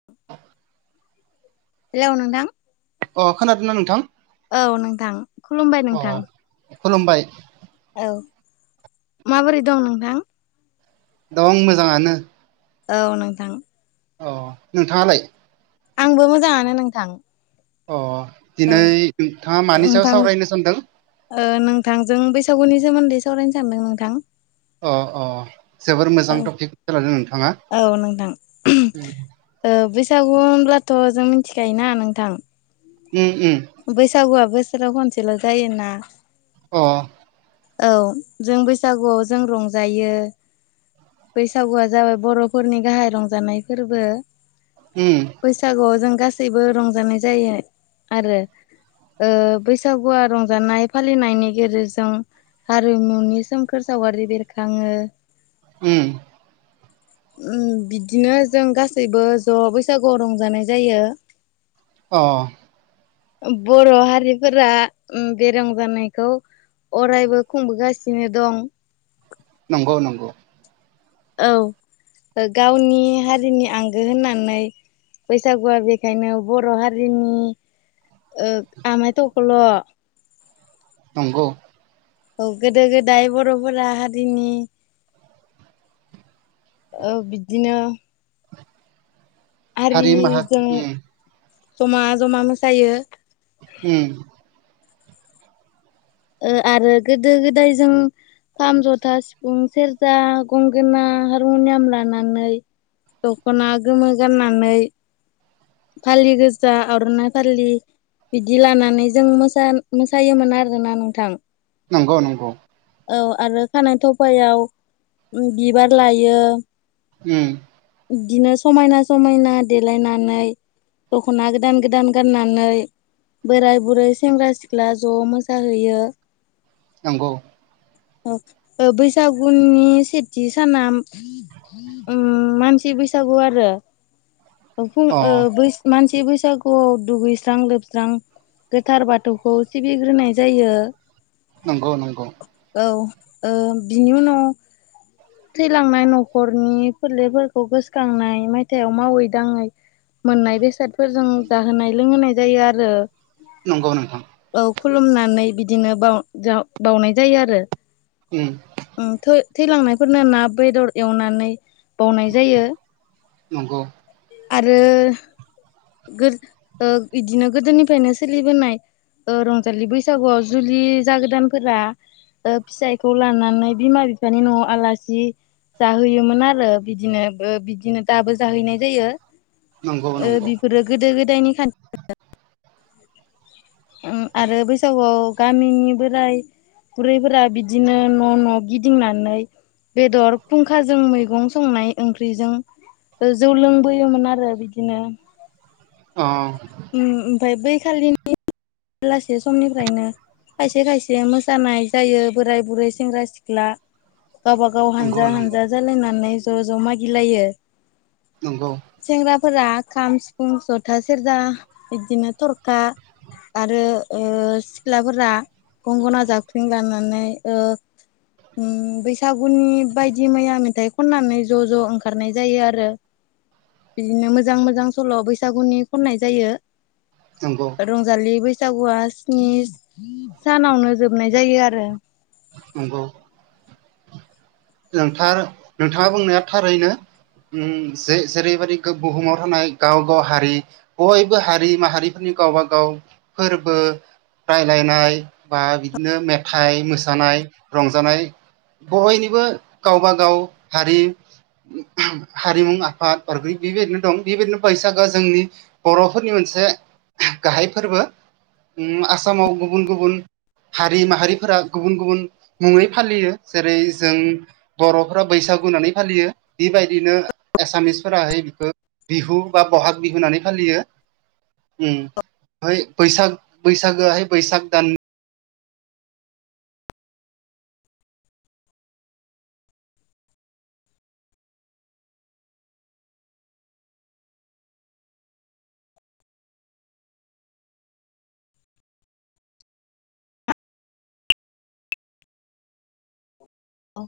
[inaudible] Hello नोंथां। अ खोनादोना नोंथां् औ नोंथां खुलुमबाय नोंथां। खुलुमबाय। औ माबोरै दं नोंथां। दं मोजाङानो औ नोंथां। अ नोंथाङालाय। आंबो मोजाङानो नोंथां। अ औ दिनै नोंथाङा मानि सायाव नोंथां सावरायनो सानदों। ओ नोंथांजों बैसागुनि सोमोन्दै सावरायनो सान्दों नोंथां। अ अ जोबोर औ मोजां टपिकखो लादों नोंथाङा। औ नोंथां ओ बैसागु होनब्लाथ' जों मिथिखायोना नोंथां। उम उम। बैसागुआ बोसोराव खनसेल' जायोना। अ। औ जों बैसागुआव जों रंजायो। बैसागुआ जाबाय बर'फोरनि गाहाय रंजानाय फोरबो उम। बैसागुआव जों गासैबो रंजानाय जायो आरो। बैसागुआ रंजानाय फालिनायनि गेजेरजों हारिमुनि सोमखोर सावगारि बेरखाङो उम। बिदिनो जों गासैबो ज बैसागुआव रंजानाय जायो। अ। बर' हारिफोरा बे रंजानायखौ अरायबो खुंबोगासिनो दं। नंगौ नंगौ। औ गावनि हारिनि आंगो होननानै बैसागुआ बेखायनो बर' हारिनि आमायथख्ल' नंगौ। औ गोदो गोदाय बर'फोरा हारिनि बिदिनो हारि माहा हारिजों उम जमा जमा मोसायो। उम। ओ आरो गोदो गोदाय जों खाम जथा सिफुं सेर्जा गंगोना हारमुनियाम लानानै दखना गोमो गाननानै फालि गोजा आरनाइ फालि बिदि लानानै जों मोसायोमोन आरोना नोंथां नंगौ नंगौ औ आरो खानाय थफायाव बिबार लायो उम‌ बिदिनो समायना समायना देलायनानै दखना गोदान गोदान गाननानै बोराय बुरै सेंग्रा सिख्ला ज मोसाहैयो नंगौ औ बैसागुनि सेथि साना मानसि बैसागो आरो फुं अ [unintelligible] मानसि बैसागोआव दुगैस्रां लोबस्रां गोथार बाथौखौ सिबिग्रोनाय जायो नंगौ नंगौ औ बिनि उनाव थैलांनाय न'खरनि फोरलेफोरखौ गोसोखांनाय मायथाइयाव मावै दाङै मोननाय बेसादफोरजों जाहोनाय लोंहोनाय जायो आरो नंगौ नोंथां औ खुलुमनानै बिदिनो बावनाय जायो आरो उम थैलांनायफोरनो ना बेदर एवनानै बावनाय जायो नंगौ आरो बिदिनो गोदोनिफ्रायनो सोलिबोनाय रंजालि बैसागोआव जुलि जागोदानफोरा फिसायखौ लानानै बिमा बिफानि न'आव आलासि जाहैयोमोन आरो बिदिनो बिदिनो दाबो जाहैनाय जायो नंगौ नंगौ बिफोरो गोदो गोदायनि खान्थि आरो बैसागोआव गामिनि बोराइ बुरैफोरा बिदिनो न' न' गिदिंनानै बेदर खुंखाजों मैगं संनाय ओंख्रिजों जौ लोंबोयोमोन आरो बिदिनो अ ओमफ्राय बै खालिनि बेलासे समनिफ्रायनो खायसे खायसे मोसानाय जायो बोराय बुरै सेंग्रा सिख्ला गावबा गाव नंगौ हानजा नंगौ हानजा जालायनानै ज' ज' मागिलायो नंगौ सेंग्राफोरा खाम सिफुं जथा सेरजा बिदिनो थरखा ओ आरो सिख्लाफोरा गंगना जाख्रिं दामनानै बैसागोनि बायदि मैया मेथाइ खननानै ज' ज' ओंखारनाय जायो आरो बिदिनो मोजां मोजां सल' बैसागोनि खननाय जायो नोंगौ रंजालि बैसागोआ स्नि सानावनो जोबनाय जायो आरो नंगौ थार नोंथाङा बुंनाया थारैनो [unintelligible] ओ जे जेरैबायदि बुहुमाव थानाय गाव गाव हारि बयबो हारि माहारिफोरनि गावब गाव फोरबो राय्लायनाय बा बिदिनो मेथाइ मोसानाय रंजानाय बयनिबो गावबागाव हारि हारिमु आफाद बागै बेबायदिनो दं बेबायदिनो बैसागोआ जोंनि [unintelligible] बर'फोरनि मोनसे गाहाय फोरबो आसामाव गुबुन गुबुन हारि माहारिफोरा गुबुन गुबुन मुङै फालियो जेरै जों बर'फोरा बैसागु होननानै फालियो बेबायदिनो एसामिसफोराहाय बिखौ बिहु बा बहाग बिहु होननानै फालियो ओम बैसाग बैसागोहाय बैसाग दाननि औ